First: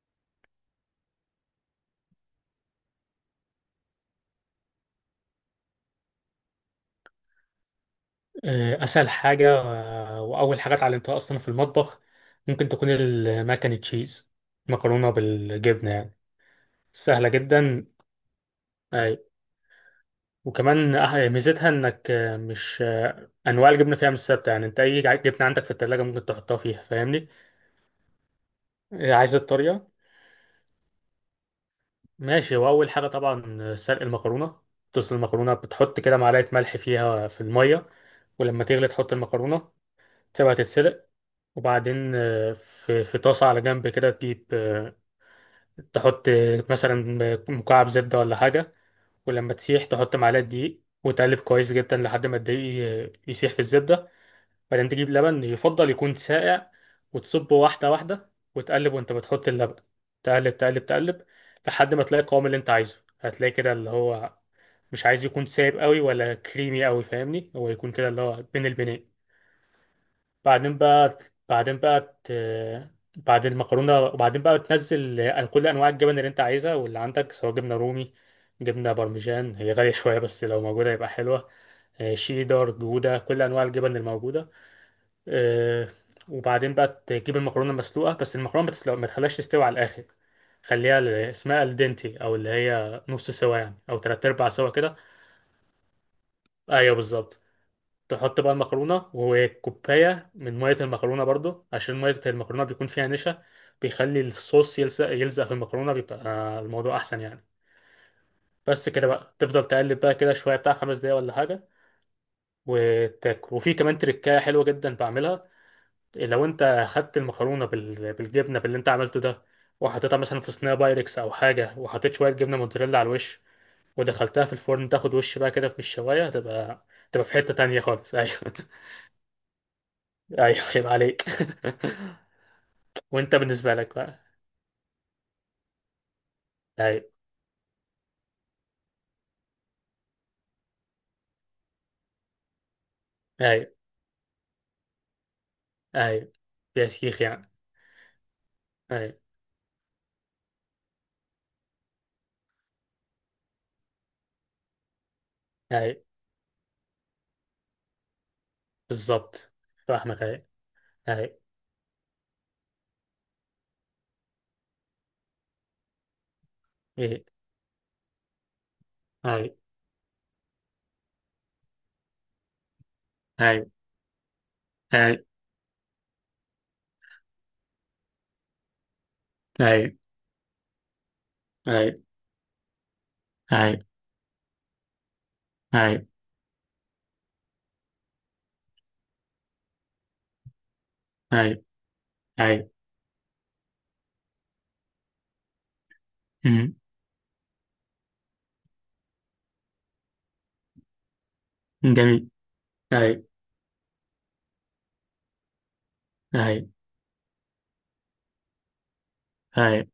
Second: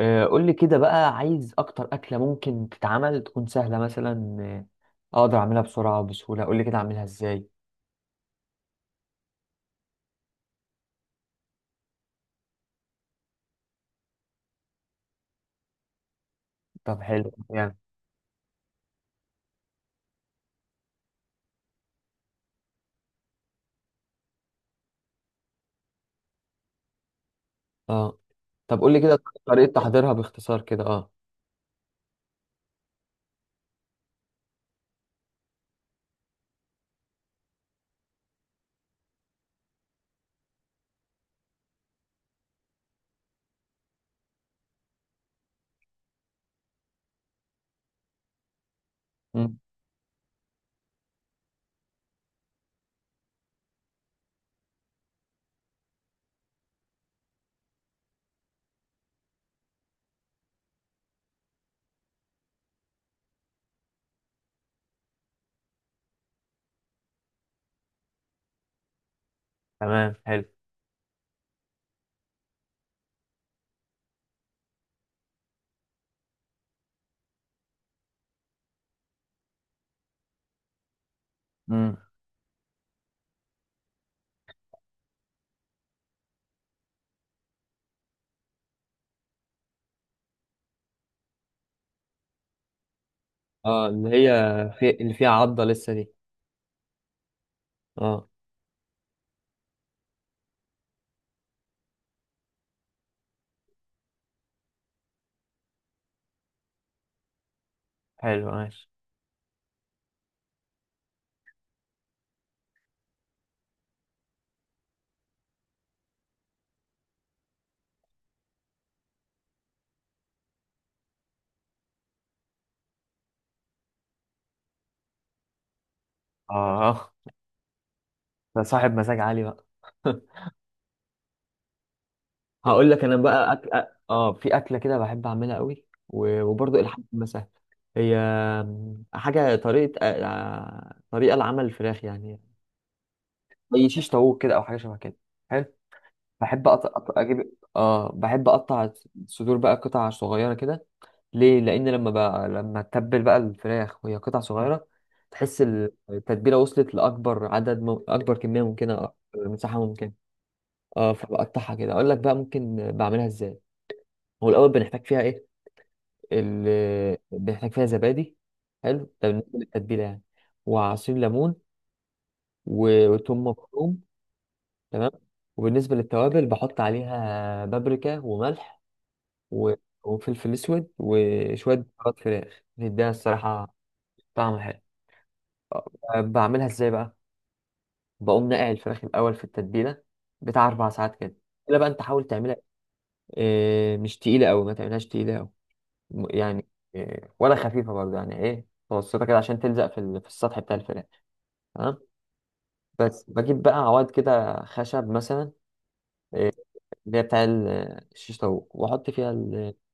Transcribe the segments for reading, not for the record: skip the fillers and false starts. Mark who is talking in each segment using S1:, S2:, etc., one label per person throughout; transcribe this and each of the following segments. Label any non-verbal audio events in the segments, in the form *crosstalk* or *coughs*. S1: قول لي كده بقى عايز اكتر اكله ممكن تتعمل تكون سهله مثلا. اقدر اعملها بسرعه وبسهوله قول لي كده اعملها ازاي؟
S2: اسهل حاجه، واول حاجه اتعلمتها اصلا في المطبخ. ممكن تكون الماكن تشيز، مكرونه بالجبنه يعني.
S1: طب
S2: سهله
S1: حلو يعني.
S2: جدا. اي. وكمان ميزتها انك آه، مش آه، انواع الجبنه فيها مش ثابته، يعني انت اي جبنه عندك في التلاجة ممكن تحطها فيها، فاهمني؟
S1: اه، طب قول لي كده
S2: عايز
S1: طريقه
S2: الطريقه؟
S1: تحضيرها باختصار كده اه.
S2: ماشي. واول حاجه طبعا سلق المكرونه. تسلق المكرونه، بتحط كده معلقه ملح فيها في الميه. ولما تغلي تحط المكرونه، تسيبها تتسلق. وبعدين في طاسه على جنب كده تجيب، تحط مثلا مكعب زبدة ولا حاجة. ولما
S1: مم.
S2: تسيح تحط معلقة دقيق وتقلب كويس جدا لحد ما الدقيق يسيح في الزبدة. بعدين تجيب لبن، يفضل يكون ساقع. وتصبه واحدة واحدة وتقلب وانت بتحط اللبن. تقلب، تقلب، تقلب، لحد ما تلاقي القوام اللي انت عايزه. هتلاقي كده اللي هو مش عايز يكون سايب قوي ولا كريمي قوي، فاهمني؟ هو يكون كده اللي هو بين البنين.
S1: تمام حلو.
S2: بعدين بقى بعدين بقى ت... بعد المكرونة، وبعدين بقى تنزل كل أنواع الجبن اللي أنت عايزها واللي عندك، سواء جبنة رومي، جبنة بارميجان - هي غالية شوية بس لو موجودة يبقى حلوة.
S1: امم،
S2: شيدر، جودة، كل أنواع الجبن الموجودة. آه، وبعدين بقى تجيب المكرونة مسلوقة، بس المكرونة ما تخليهاش تستوي على الآخر. خليها اسمها الدنتي، أو اللي هي نص سوا يعني
S1: اه
S2: أو
S1: اللي
S2: تلات
S1: هي
S2: أرباع سوا
S1: في...
S2: كده.
S1: اللي فيها عضه لسه دي.
S2: أيوه، بالظبط.
S1: اه
S2: تحط بقى المكرونة وكوباية من مية المكرونة برضو، عشان مية المكرونة بيكون فيها نشا. بيخلي الصوص يلزق يلزق في المكرونة، بيبقى الموضوع أحسن يعني.
S1: حلو ماشي
S2: بس كده بقى تفضل تقلب بقى كده شوية، بتاع 5 دقايق ولا حاجة. وتاكل. وفي كمان تركاية حلوة جدا بعملها. لو أنت خدت المكرونة بالجبنة باللي أنت عملته ده، وحطيتها مثلا في صينية بايركس أو حاجة، وحطيت شوية جبنة موتزاريلا على الوش، ودخلتها في الفرن تاخد وش بقى كده في الشواية. هتبقى
S1: اه.
S2: تبقى في حتة تانية خالص. *laughs* أيوه.
S1: *laughs* ده صاحب مزاج عالي بقى. *laughs*
S2: ايوه، يبقى عليك.
S1: هقول لك
S2: *laughs*
S1: انا
S2: وانت
S1: بقى
S2: بالنسبه لك بقى؟
S1: اه في اكله كده بحب اعملها قوي وبرضه الحاج
S2: ايوه.
S1: مسهل. هي حاجه طريقه، طريقه لعمل الفراخ يعني.
S2: ايوه.
S1: زي شيش طاووق كده او حاجه شبه كده. حلو.
S2: ايوه.
S1: بحب
S2: يا شيخ
S1: اجيب
S2: يعني.
S1: اه بحب اقطع
S2: ايوه.
S1: الصدور بقى قطع صغيره كده. ليه؟ لان لما تتبل بقى الفراخ وهي قطع صغيره تحس
S2: ايوه.
S1: التتبيله وصلت لاكبر اكبر كميه ممكنه، أكبر
S2: بالظبط.
S1: مساحه ممكنه.
S2: فاهمك، ايوه.
S1: اه
S2: ايوه.
S1: فبقطعها كده اقول لك بقى ممكن بعملها ازاي. هو الاول بنحتاج فيها ايه اللي
S2: ايه.
S1: بنحتاج فيها؟ زبادي. حلو ده
S2: ايوه.
S1: بالنسبة للتتبيلة يعني. وعصير ليمون وتوم
S2: ايوه.
S1: مفروم. تمام. وبالنسبة للتوابل بحط عليها بابريكا وملح و-
S2: ايوه.
S1: وفلفل أسود وشوية
S2: ايوه.
S1: بهارات فراخ بتديها الصراحة
S2: ايوه.
S1: طعم حلو.
S2: ايوه. ايوه.
S1: بعملها ازاي بقى؟ بقوم نقع الفراخ الأول في التتبيلة بتاع أربع ساعات كده.
S2: ايوه.
S1: التتبيلة بقى أنت حاول تعملها
S2: ايوه.
S1: إيه، مش تقيلة أوي، ما تعملهاش تقيلة أوي. يعني
S2: أمم،
S1: إيه، ولا خفيفة برضه، يعني إيه متوسطة كده عشان تلزق في السطح بتاع الفراخ. تمام.
S2: جميل.
S1: بس
S2: ايوه.
S1: بجيب بقى عواد كده خشب مثلا، إيه،
S2: ايوه.
S1: اللي هي الشيش طاووق واحط فيها ال...
S2: ايوه،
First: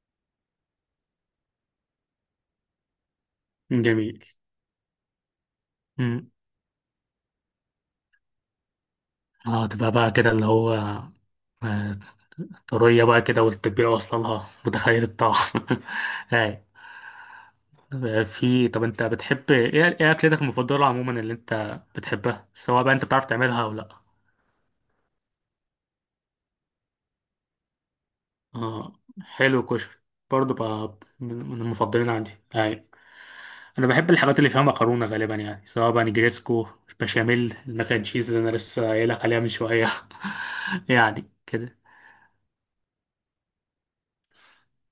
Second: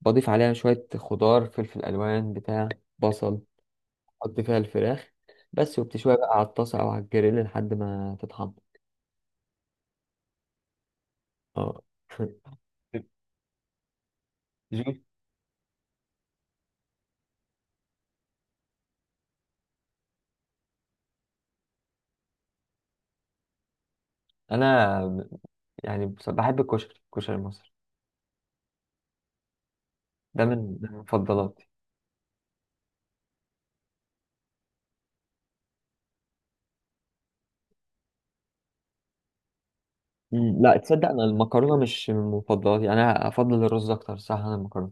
S1: بضيف عليها شويه خضار، فلفل الوان بتاع، بصل،
S2: جميل.
S1: احط فيها الفراخ بس، وبتشويها
S2: أمم.
S1: بقى على الطاسه او على الجريل لحد ما تتحمر.
S2: اه، تبقى بقى كده اللي هو
S1: اه.
S2: آه،
S1: *laughs*
S2: طرية بقى كده، والتتبيلة واصلة لها،
S1: جي.
S2: متخيل الطعم. *laughs* ايوه. آه، في طب انت بتحب ايه؟ ايه اكلتك المفضله عموما اللي انت بتحبها، سواء بقى انت بتعرف تعملها او لا؟
S1: انا يعني بحب الكشري، الكشري المصري.
S2: اه، حلو، كشري.
S1: ده
S2: برضه
S1: من ده من
S2: بقى من
S1: مفضلاتي.
S2: المفضلين عندي يعني. انا بحب الحاجات اللي فيها مكرونه غالبا يعني، سواء بقى نجريسكو، بشاميل، الماك اند تشيز اللي انا لسه قايلك عليها من شويه.
S1: لا
S2: *laughs*
S1: تصدق انا
S2: يعني
S1: المكرونه
S2: كده.
S1: مش من مفضلاتي، انا افضل الرز اكتر. صح انا المكرونه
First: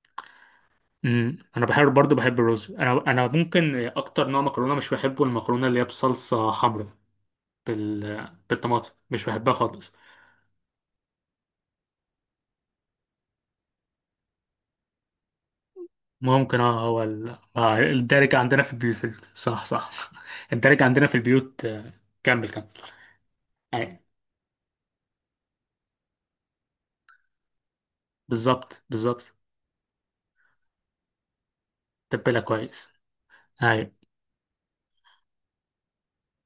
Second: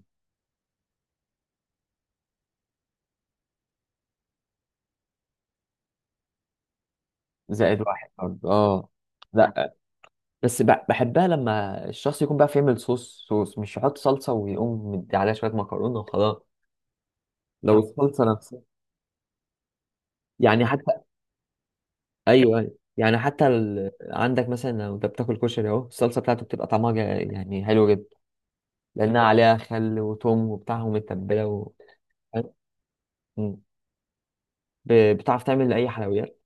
S2: انا بحب برضه الرز. انا ممكن اكتر نوع مكرونه مش بحبه المكرونه اللي هي بصلصه حمراء،
S1: زائد واحد برضه اه.
S2: بالطماطم، مش بحبها
S1: لا
S2: خالص.
S1: بس بحبها لما الشخص يكون بقى يعمل صوص، مش يحط صلصة ويقوم مدي عليها شوية مكرونة وخلاص.
S2: ممكن. اه هو ال... آه
S1: لو الصلصة
S2: الدارج
S1: نفسها
S2: عندنا في البيوت صح، صح. *laughs*
S1: يعني
S2: الدارج
S1: حتى،
S2: عندنا في البيوت. كمل،
S1: أيوه
S2: كمل.
S1: أيوه يعني حتى
S2: اي،
S1: ال... عندك مثلا لو أنت بتاكل كشري أهو الصلصة بتاعته بتبقى طعمها يعني حلو جدا.
S2: بالظبط،
S1: لأنها
S2: بالظبط.
S1: عليها خل وتوم وبتاع ومتبلة و...
S2: تبلها كويس.
S1: م.
S2: اي.
S1: بتعرف تعمل أي حلويات؟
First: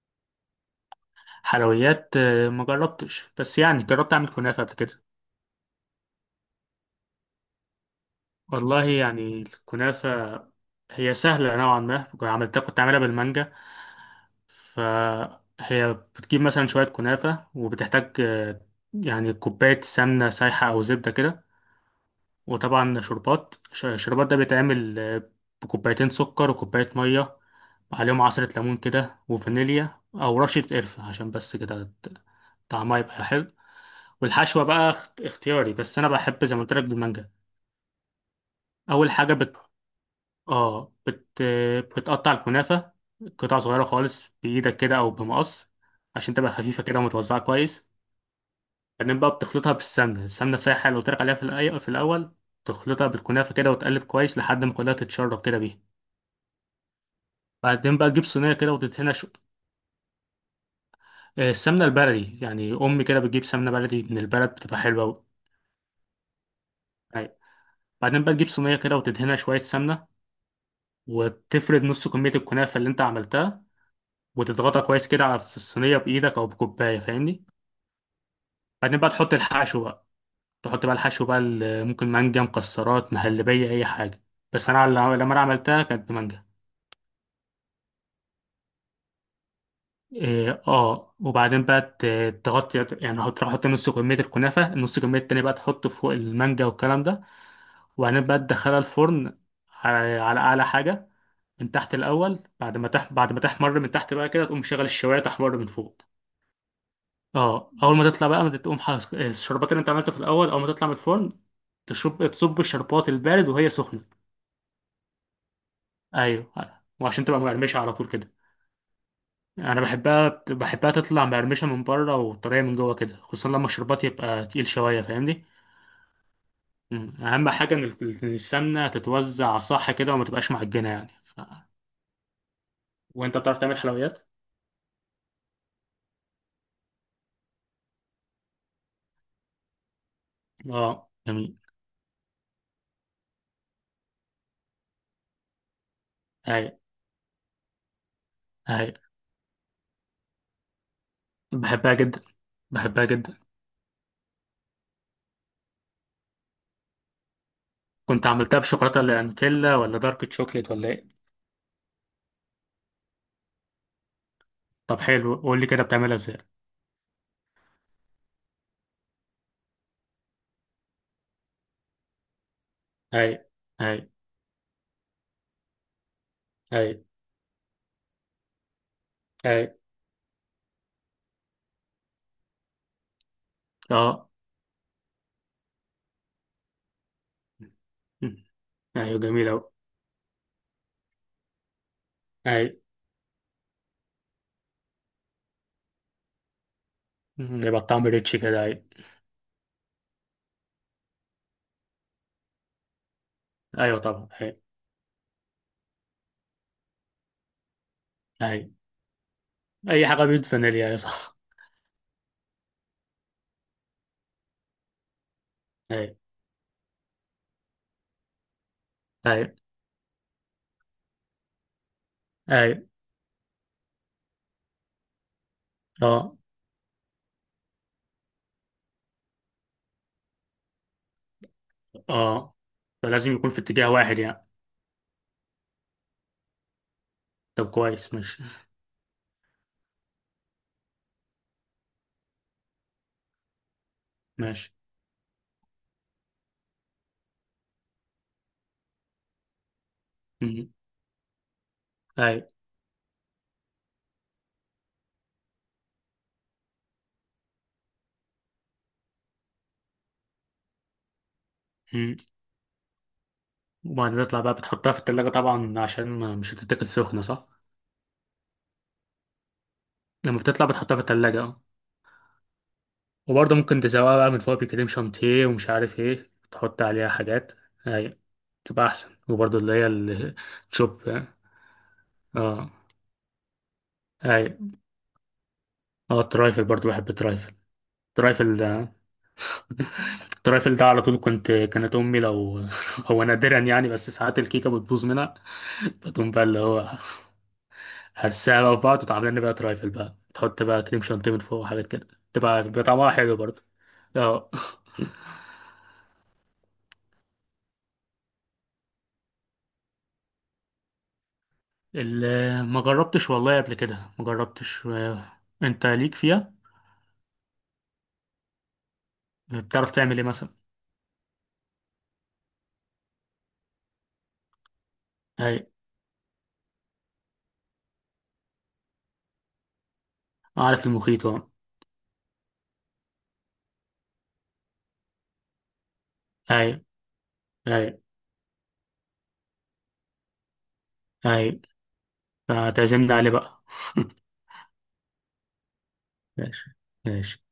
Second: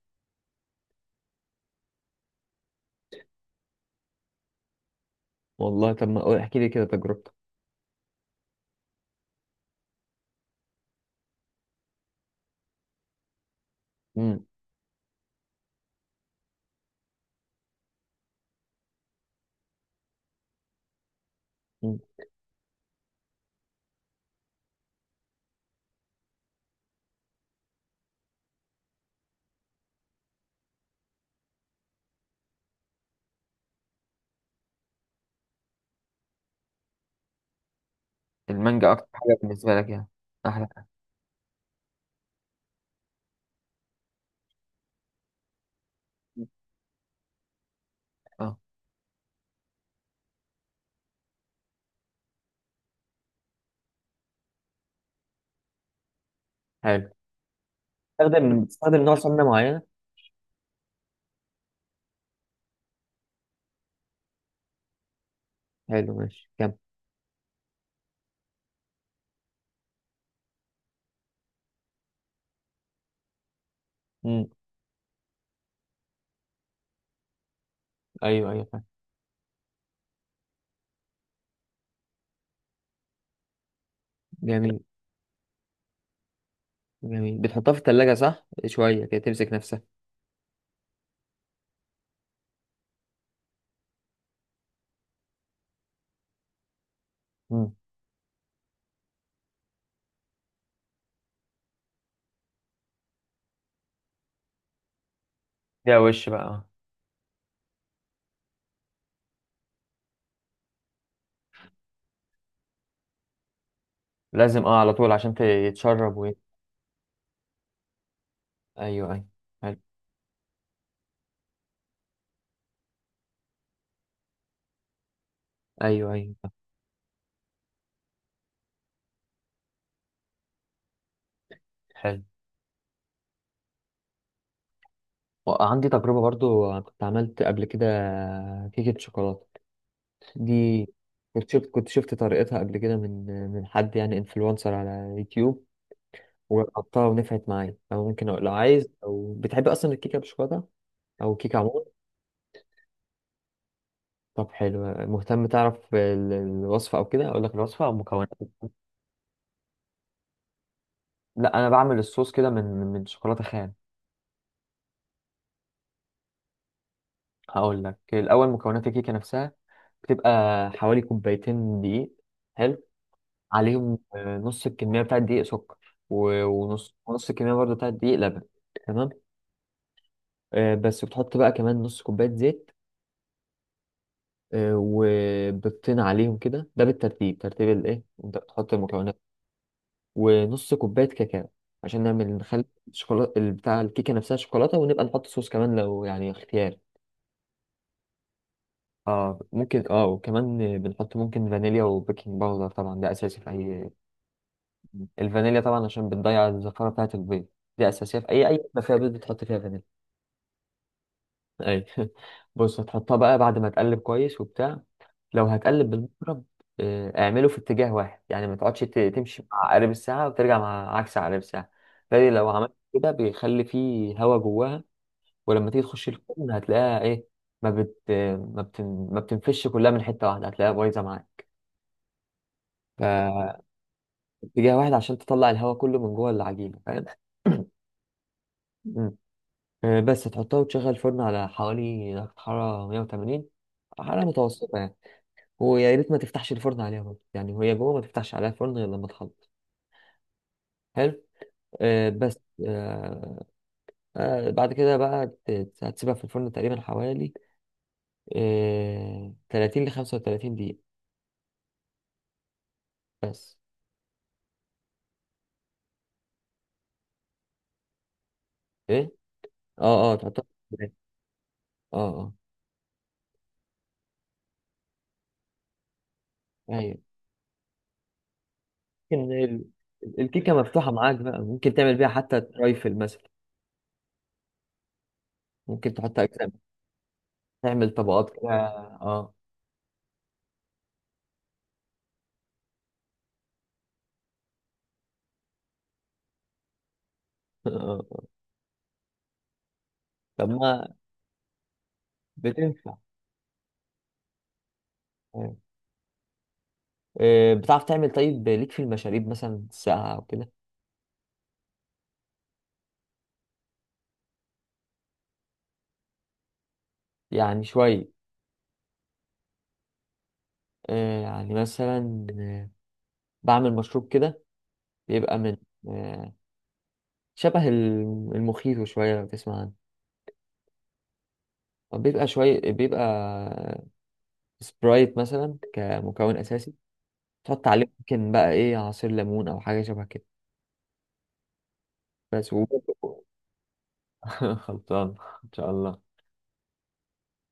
S2: حلويات؟ ما جربتش، بس يعني جربت اعمل كنافه قبل كده.
S1: والله طب ما قول- احكي لي كده تجربتك.
S2: والله يعني الكنافه هي سهله نوعا ما. كنت عملتها، كنت عاملها بالمانجا.
S1: م.
S2: فهي بتجيب مثلا شويه كنافه، وبتحتاج يعني كوبايه سمنه سايحه او زبده كده.
S1: م.
S2: وطبعا شربات، شربات ده بيتعمل بكوبايتين سكر وكوباية مية، عليهم عصرة ليمون كده وفانيليا أو رشة قرفة، عشان بس كده طعمها يبقى حلو. والحشوة بقى اختياري، بس أنا بحب زي ما قلت لك بالمانجا.
S1: المانجا أكتر
S2: أول حاجة
S1: حاجة
S2: بت...
S1: بالنسبة لك يعني، أحلى حاجة.
S2: آه بت... آه، بتقطع الكنافة قطع صغيرة خالص بإيدك كده أو بمقص، عشان تبقى خفيفة كده ومتوزعة كويس.
S1: أه
S2: بعدين بقى بتخلطها بالسمنة، السمنة السايحة اللي قلت لك عليها في الأول. تخلطها بالكنافة كده وتقلب كويس لحد ما كلها تتشرب كده بيها.
S1: حلو.
S2: بعدين بقى تجيب صينية كده
S1: بتستخدم
S2: وتدهنها
S1: نوع سمنة معينة؟
S2: السمنة البلدي يعني، أمي كده بتجيب سمنة بلدي من البلد، بتبقى حلوة أوي.
S1: حلو ماشي كمل.
S2: أيوة. بعدين بقى تجيب صينية كده وتدهنها شوية سمنة، وتفرد نص كمية الكنافة اللي أنت عملتها، وتضغطها كويس كده في الصينية بإيدك أو بكوباية، فاهمني؟
S1: ايوه ايوه فاهم.
S2: بعدين بقى تحط الحشو بقى. تحط بقى الحشو بقى ال- ممكن مانجا، مكسرات، مهلبية، أي حاجة. بس أنا
S1: جميل.
S2: لما أنا عملتها كانت بمانجا.
S1: جميل بتحطها في التلاجة صح شوية كده تمسك نفسها.
S2: إيه، اه. وبعدين بقى تغطي يعني، هتروح تحط نص كمية الكنافة، النص كمية التانية بقى تحطه فوق المانجا والكلام ده.
S1: مم.
S2: وبعدين بقى تدخلها الفرن على أعلى حاجة، من تحت الأول. بعد ما بعد ما تحمر من تحت بقى كده تقوم شغل الشواية تحمر من
S1: ده
S2: فوق.
S1: وش بقى.
S2: اه. أول ما تطلع بقى ما تقوم حس... الشربات اللي أنت عملته في الأول، أول ما تطلع من الفرن تصب الشربات البارد وهي سخنة.
S1: لازم اه على طول عشان تتشرب ويت.
S2: أيوه. وعشان تبقى مقرمشة على طول كده.
S1: ايوه ايوه حلو.
S2: انا بحبها تطلع مقرمشه من بره وطريه من جوه كده، خصوصا لما الشربات يبقى تقيل شويه، فاهمني؟
S1: ايوه ايوه فاهم.
S2: مم. اهم حاجه إن السمنه تتوزع صح كده وما تبقاش معجنه يعني
S1: حلو،
S2: وانت بتعرف تعمل حلويات؟
S1: وعندي تجربة برضو كنت عملت قبل كده كيكة شوكولاتة دي.
S2: اه، جميل.
S1: كنت شفت طريقتها قبل كده من حد يعني انفلونسر على يوتيوب.
S2: هاي.
S1: وجربتها ونفعت معايا، او ممكن لو عايز
S2: هاي.
S1: او بتحب اصلا الكيكة بالشوكولاتة او كيكة عموما.
S2: بحبها جدا، بحبها جدا.
S1: طب حلو. مهتم تعرف الوصفة أو كده أقول لك الوصفة أو
S2: كنت
S1: مكونات؟
S2: عملتها بشوكولاته، اللي نوتيلا ولا دارك تشوكليت ولا ايه؟
S1: لا أنا بعمل الصوص كده من شوكولاتة خام.
S2: طب حلو، قول لي كده بتعملها ازاي.
S1: هقول لك الأول مكونات الكيكة نفسها، بتبقى حوالي كوبايتين دقيق. حلو.
S2: هاي.
S1: عليهم
S2: هاي.
S1: نص الكمية بتاعة الدقيق سكر.
S2: هاي.
S1: ونص الكمية برضه بتاعة الدقيق لبن. تمام.
S2: هاي.
S1: بس بتحط بقى كمان نص كوباية زيت.
S2: اه.
S1: وبتطين عليهم كده، ده بالترتيب، ترتيب الإيه
S2: مم.
S1: أنت بتحط المكونات.
S2: ايوه، جميل اوي.
S1: ونص كوباية كاكاو عشان نعمل نخلي
S2: هاي.
S1: الشوكولاتة بتاع الكيكة نفسها شوكولاتة، ونبقى نحط صوص كمان لو يعني اختيار.
S2: مم. يبقى الطعم ريتش كده. هاي.
S1: اه ممكن اه. وكمان بنحط ممكن فانيليا وبيكنج باودر، طبعا ده اساسي في اي.
S2: ايوه طبعا. هاي.
S1: الفانيليا طبعا عشان بتضيع الزفارة بتاعة البيض، دي اساسية في اي
S2: اي.
S1: اي ما فيها بيض بتحط فيها فانيليا.
S2: اي حاجه بيدفن ليها، صح.
S1: اي. *laughs* بص هتحطها بقى بعد ما تقلب كويس وبتاع. لو هتقلب
S2: اي.
S1: بالمضرب، اعمله في اتجاه واحد يعني ما تقعدش تمشي
S2: اي.
S1: مع عقارب الساعة وترجع مع عكس عقارب الساعة. فدي لو
S2: اي.
S1: عملت كده بيخلي فيه هوا جواها. ولما تيجي تخش
S2: اه.
S1: الفرن هتلاقيها ايه، ما بت ما بتنفش كلها من حتة واحدة، هتلاقيها بايظة معاك.
S2: اه. فلازم يكون في
S1: فاتجاه
S2: اتجاه واحد يعني.
S1: واحد عشان تطلع الهوا كله من جوه العجينة، فاهم؟ *coughs*
S2: طب كويس، ماشي.
S1: مم. بس تحطها وتشغل الفرن على حوالي درجة حرارة 180، حرارة
S2: ماشي.
S1: متوسطة يعني. ويا ريت ما تفتحش الفرن عليها برضه يعني وهي جوه، ما تفتحش عليها الفرن غير لما تخلص.
S2: مم.
S1: حلو. آه بس،
S2: اي.
S1: آه آه بعد كده بقى هتسيبها في الفرن تقريبا حوالي 30 ل 35 دقيقة
S2: مم.
S1: بس.
S2: وبعدين تطلع بقى بتحطها في التلاجة طبعا، عشان ما مش هتتاكل سخنة، صح؟
S1: ايه اه اه
S2: لما
S1: تحطها
S2: بتطلع
S1: في الفرن.
S2: بتحطها في التلاجة، اه.
S1: اه اه.
S2: وبرضه ممكن تسويها بقى من فوق بكريم شانتيه ومش عارف ايه، تحط
S1: ايوه
S2: عليها حاجات. اي. تبقى احسن.
S1: ممكن
S2: وبرضه اللي هي
S1: الكيكة مفتوحة
S2: الشوب.
S1: معاك بقى ممكن تعمل بيها حتى
S2: اه.
S1: ترايفل مثلا.
S2: اي.
S1: ممكن تحط
S2: اه.
S1: أجزاء،
S2: الترايفل برضه، بحب الترايفل.
S1: تعمل طبقات كده
S2: الترايفل.
S1: اه.
S2: التريفل ده على طول. كانت امي لو *laughs* هو نادرا يعني، بس ساعات الكيكه بتبوظ منها، فتقوم بقى اللي هو
S1: *laughs*
S2: هرسها بقى في بعض وتعمل لنا بقى تريفل بقى،
S1: طب
S2: تحط بقى
S1: ما
S2: كريم شانتيه من فوق وحاجات كده، بيبقى
S1: بتنفع.
S2: طعمها حلو برضه. اه.
S1: آه. بتعرف تعمل طيب ليك في المشاريب مثلا ساقعة أو كده؟
S2: ما جربتش والله قبل كده، ما جربتش. انت ليك فيها؟
S1: يعني شوية.
S2: بتعرف تعمل ايه مثلا؟
S1: يعني مثلا، بعمل مشروب كده بيبقى من،
S2: اي،
S1: آه، شبه المخيط شوية لو تسمع عنه.
S2: اعرف المخيط، اه.
S1: هو بيبقى شوية، بيبقى سبرايت مثلا كمكون
S2: اي.
S1: أساسي، تحط
S2: اي.
S1: عليه ممكن بقى إيه عصير ليمون أو حاجة شبه كده
S2: اي.
S1: بس و...
S2: فتعزمنا عليه بقى.
S1: *laughs* خلطان إن شاء الله.
S2: *laughs* ماشي. ماشي.